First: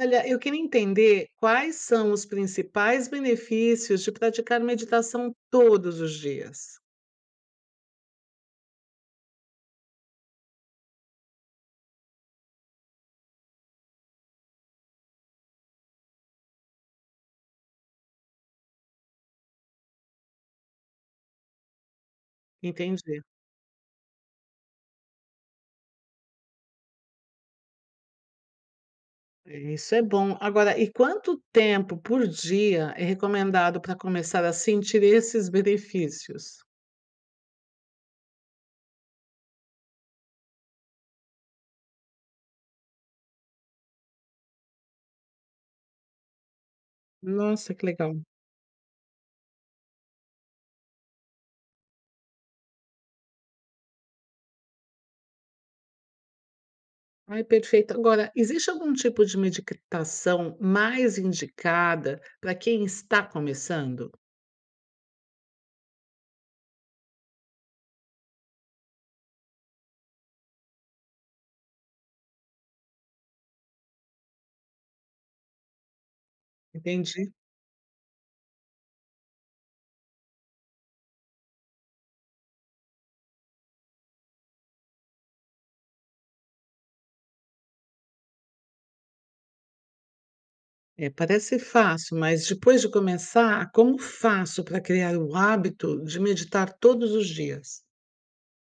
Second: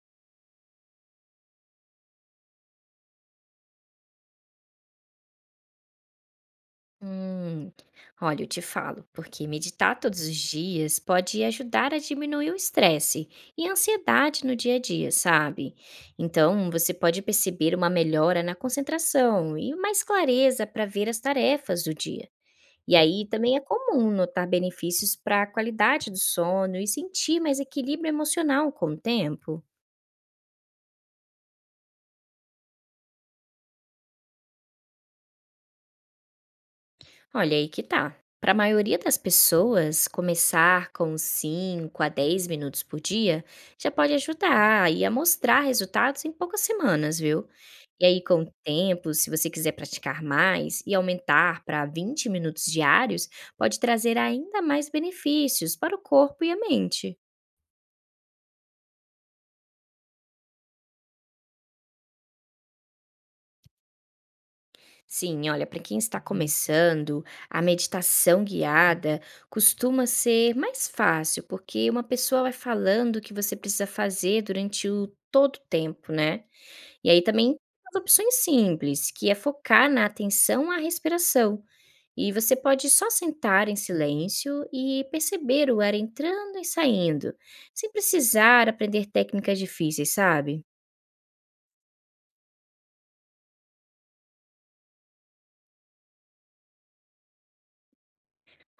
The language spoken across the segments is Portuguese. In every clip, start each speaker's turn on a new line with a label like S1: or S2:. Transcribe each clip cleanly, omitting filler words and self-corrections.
S1: Olha, eu queria entender quais são os principais benefícios de praticar meditação todos os dias.
S2: Hum. Olha, eu te falo, porque meditar todos os dias pode ajudar a diminuir o estresse e a ansiedade no dia a dia, sabe? Então, você pode perceber uma melhora na concentração e mais clareza para ver as tarefas do dia. E
S1: Entendi.
S2: aí também é comum notar benefícios para a qualidade do sono e sentir mais equilíbrio emocional com o
S1: É,
S2: tempo.
S1: isso é bom. Agora, e quanto tempo por dia é recomendado para começar a sentir esses benefícios?
S2: Olha, aí que tá. Para a maioria das pessoas, começar com 5 a 10 minutos por dia já pode ajudar e a mostrar resultados em poucas semanas, viu?
S1: Nossa, que
S2: E
S1: legal.
S2: aí, com o tempo, se você quiser praticar mais e aumentar para 20 minutos diários, pode trazer ainda mais benefícios para o corpo e a mente.
S1: Ai, perfeito. Agora, existe algum tipo de meditação mais indicada para quem está começando?
S2: Sim, olha, para quem está começando, a meditação guiada costuma ser mais fácil, porque uma pessoa vai falando o que você precisa fazer durante o todo o tempo, né? E aí
S1: Entendi.
S2: também as opções simples, que é focar na atenção à respiração. E você pode só sentar em silêncio e perceber o ar entrando e saindo, sem precisar aprender técnicas difíceis, sabe?
S1: É, parece fácil, mas depois de começar, como faço para criar o hábito de meditar todos os dias?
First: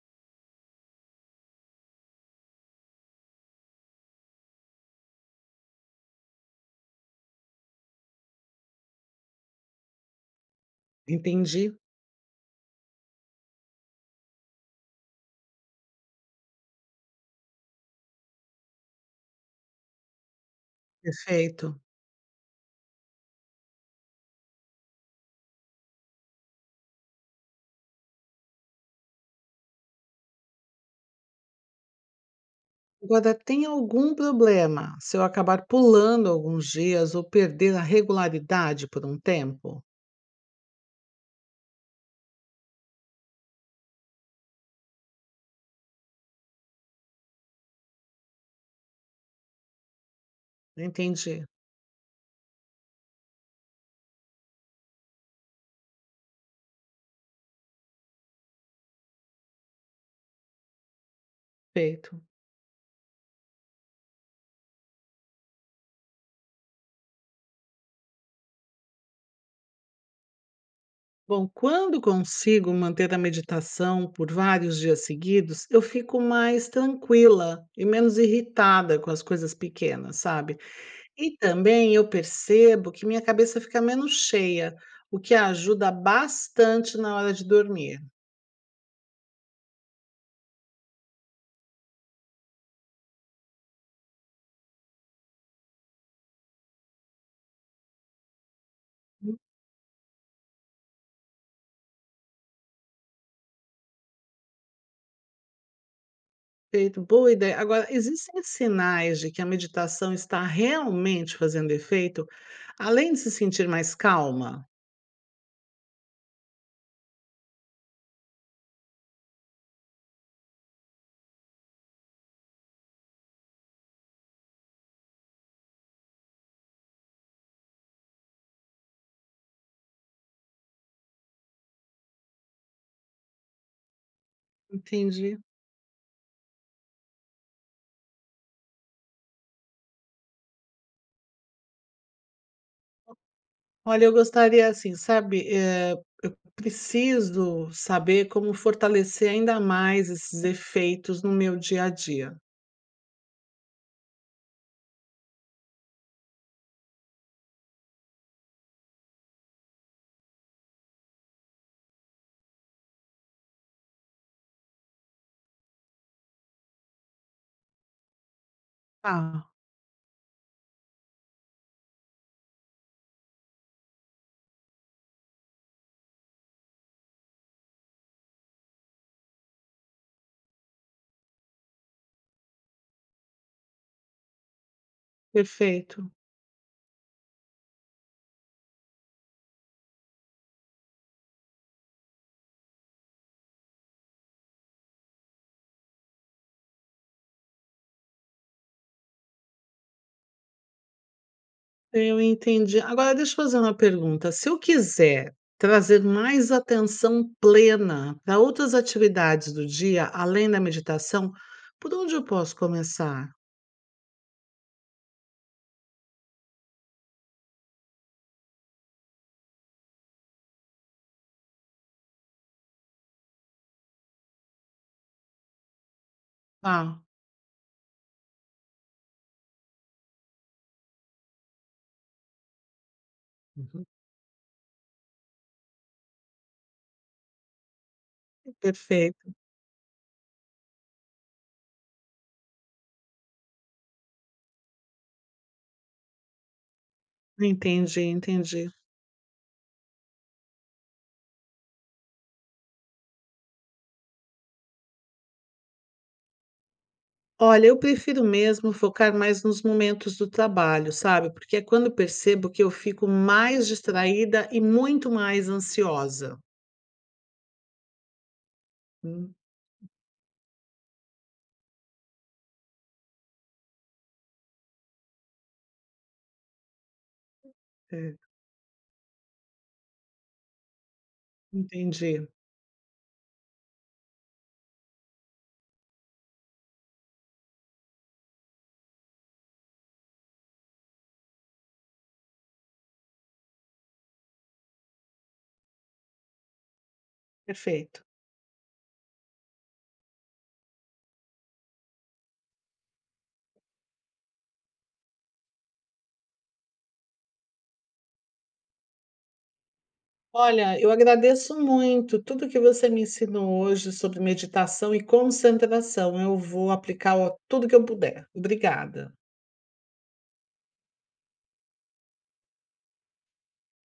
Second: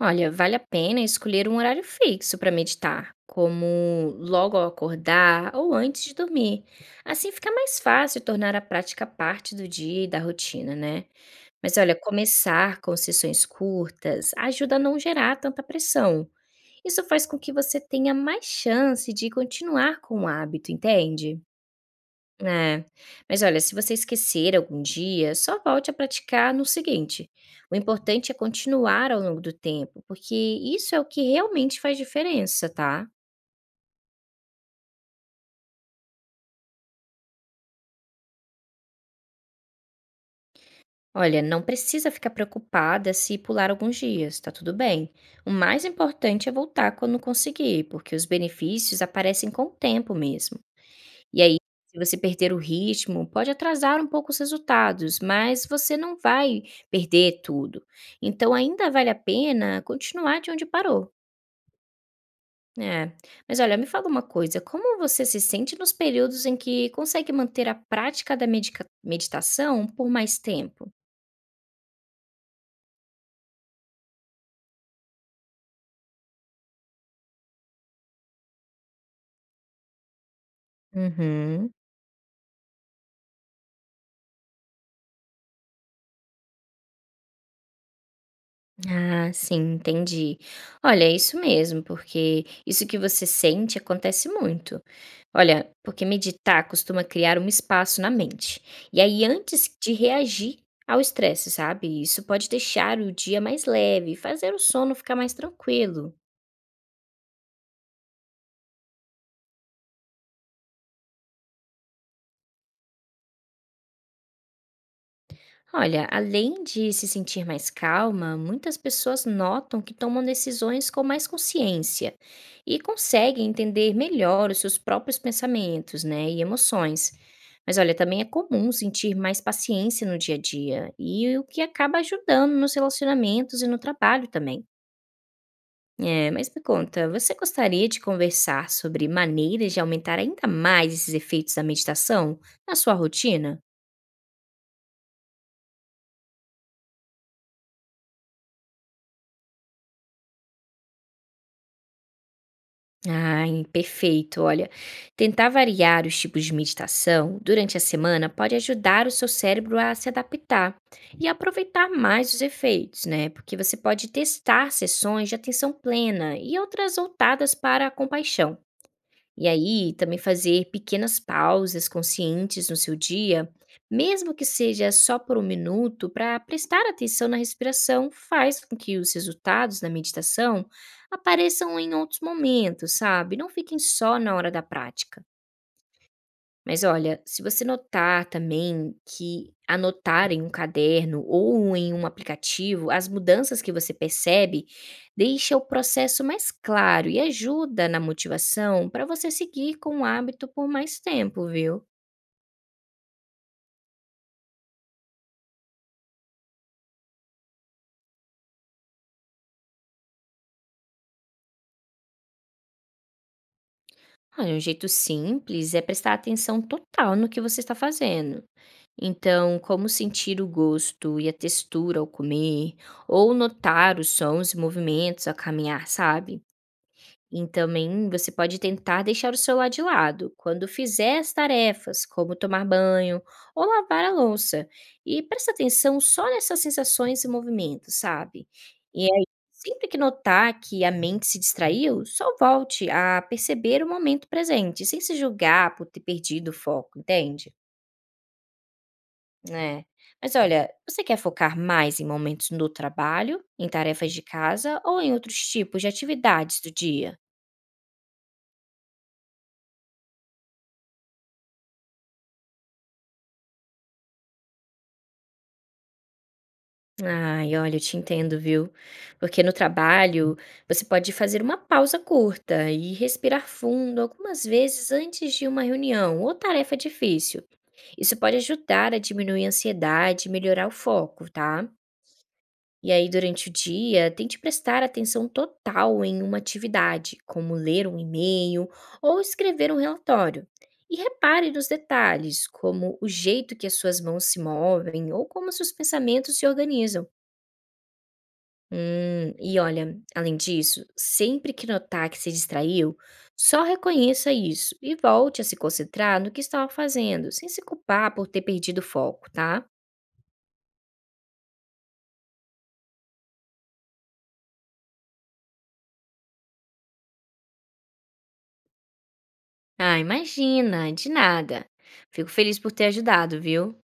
S2: Olha, vale a pena escolher um horário fixo para meditar, como logo ao acordar ou antes de dormir. Assim fica mais fácil tornar a prática parte do dia e da rotina, né?
S1: Entendi.
S2: Mas olha, começar com sessões curtas ajuda a não gerar tanta pressão. Isso faz com que você tenha mais chance de continuar com o hábito, entende?
S1: Perfeito.
S2: É. Mas olha, se você esquecer algum dia, só volte a praticar no seguinte. O importante é continuar ao longo do tempo, porque isso é o que realmente faz diferença, tá?
S1: Agora, tem algum problema se eu acabar pulando alguns dias ou perder a regularidade por um tempo?
S2: Olha, não precisa ficar preocupada se pular alguns dias, tá tudo bem. O mais importante é voltar quando conseguir, porque os benefícios aparecem com o tempo mesmo. E
S1: Entendi.
S2: aí, se você perder o ritmo, pode atrasar um pouco os resultados, mas você não vai perder tudo. Então, ainda vale a pena continuar de onde parou.
S1: Perfeito.
S2: É, mas olha, me fala uma coisa, como você se sente nos períodos em que consegue manter a prática da meditação por mais tempo?
S1: Bom, quando consigo manter a meditação por vários dias seguidos, eu fico mais tranquila e menos irritada com as coisas pequenas, sabe? E
S2: Uhum.
S1: também eu percebo que minha cabeça fica menos cheia, o que ajuda bastante na hora de dormir.
S2: Ah, sim, entendi. Olha, é isso mesmo, porque isso que você sente acontece muito. Olha, porque meditar costuma criar um espaço na mente. E aí, antes de reagir ao estresse, sabe? Isso pode deixar o dia mais leve, fazer o sono ficar mais tranquilo.
S1: Perfeito, boa ideia. Agora, existem sinais de que a meditação está realmente fazendo efeito, além de se sentir mais calma?
S2: Olha, além de se sentir mais calma, muitas pessoas notam que tomam decisões com mais consciência e conseguem entender melhor os seus próprios pensamentos, né, e emoções. Mas olha, também é comum sentir mais paciência no dia a dia e o que acaba ajudando nos relacionamentos e no trabalho também.
S1: Entendi.
S2: É, mas me conta, você gostaria de conversar sobre maneiras de aumentar ainda mais esses efeitos da meditação na sua rotina?
S1: Olha, eu gostaria, assim, sabe, preciso saber como fortalecer ainda mais esses efeitos no meu dia a dia.
S2: Ai, perfeito. Olha, tentar variar os tipos de meditação durante a semana pode ajudar o seu cérebro a se adaptar e aproveitar mais os efeitos, né? Porque você pode testar sessões de atenção plena e outras voltadas para a compaixão. E
S1: Ah,
S2: aí, também fazer pequenas pausas conscientes no seu dia, mesmo que seja só por um minuto, para prestar atenção na respiração, faz com que os resultados da meditação apareçam em outros momentos, sabe? Não fiquem só na hora da prática.
S1: perfeito.
S2: Mas olha, se você notar também que anotar em um caderno ou em um aplicativo as mudanças que você percebe, deixa o processo mais claro e ajuda na motivação para você seguir com o hábito por mais tempo, viu?
S1: Eu entendi. Agora deixa eu fazer uma pergunta, se eu quiser trazer mais atenção plena para outras atividades do dia, além da meditação, por onde eu posso começar?
S2: Olha, um jeito simples é prestar atenção total no que você está fazendo. Então, como sentir o gosto e a textura ao comer, ou notar os sons e movimentos ao caminhar, sabe?
S1: Ah,
S2: E também você pode tentar deixar o celular de lado quando fizer as tarefas, como tomar banho ou
S1: uhum.
S2: lavar a louça. E presta atenção só nessas sensações e movimentos, sabe? E aí,
S1: Perfeito.
S2: sempre que notar que a mente se distraiu, só volte a perceber o momento presente, sem se julgar por ter perdido o foco, entende?
S1: Entendi, entendi.
S2: É. Mas olha, você quer focar mais em momentos no trabalho, em tarefas de casa ou em outros tipos de atividades do dia?
S1: Olha, eu prefiro mesmo focar mais nos momentos do trabalho, sabe, porque é quando eu percebo que eu fico mais distraída e muito mais ansiosa.
S2: Ai, olha, eu te entendo, viu?
S1: Hum,
S2: Porque no trabalho você pode fazer uma pausa curta e respirar fundo algumas vezes antes de uma reunião ou tarefa difícil.
S1: é,
S2: Isso pode ajudar a diminuir a ansiedade e melhorar o foco, tá?
S1: entendi,
S2: E aí, durante o dia, tente prestar atenção total em uma atividade, como ler um e-mail ou escrever um relatório. E repare nos detalhes, como o jeito que as suas mãos se movem ou como seus pensamentos se organizam.
S1: perfeito.
S2: E olha, além disso, sempre que notar que se distraiu, só reconheça isso e volte a se concentrar no que estava fazendo, sem se culpar por ter perdido o foco, tá?
S1: Olha, eu agradeço muito tudo que você me ensinou hoje sobre meditação e concentração. Eu vou aplicar tudo que eu puder. Obrigada.
S2: Ah, imagina, de nada. Fico feliz por ter ajudado, viu?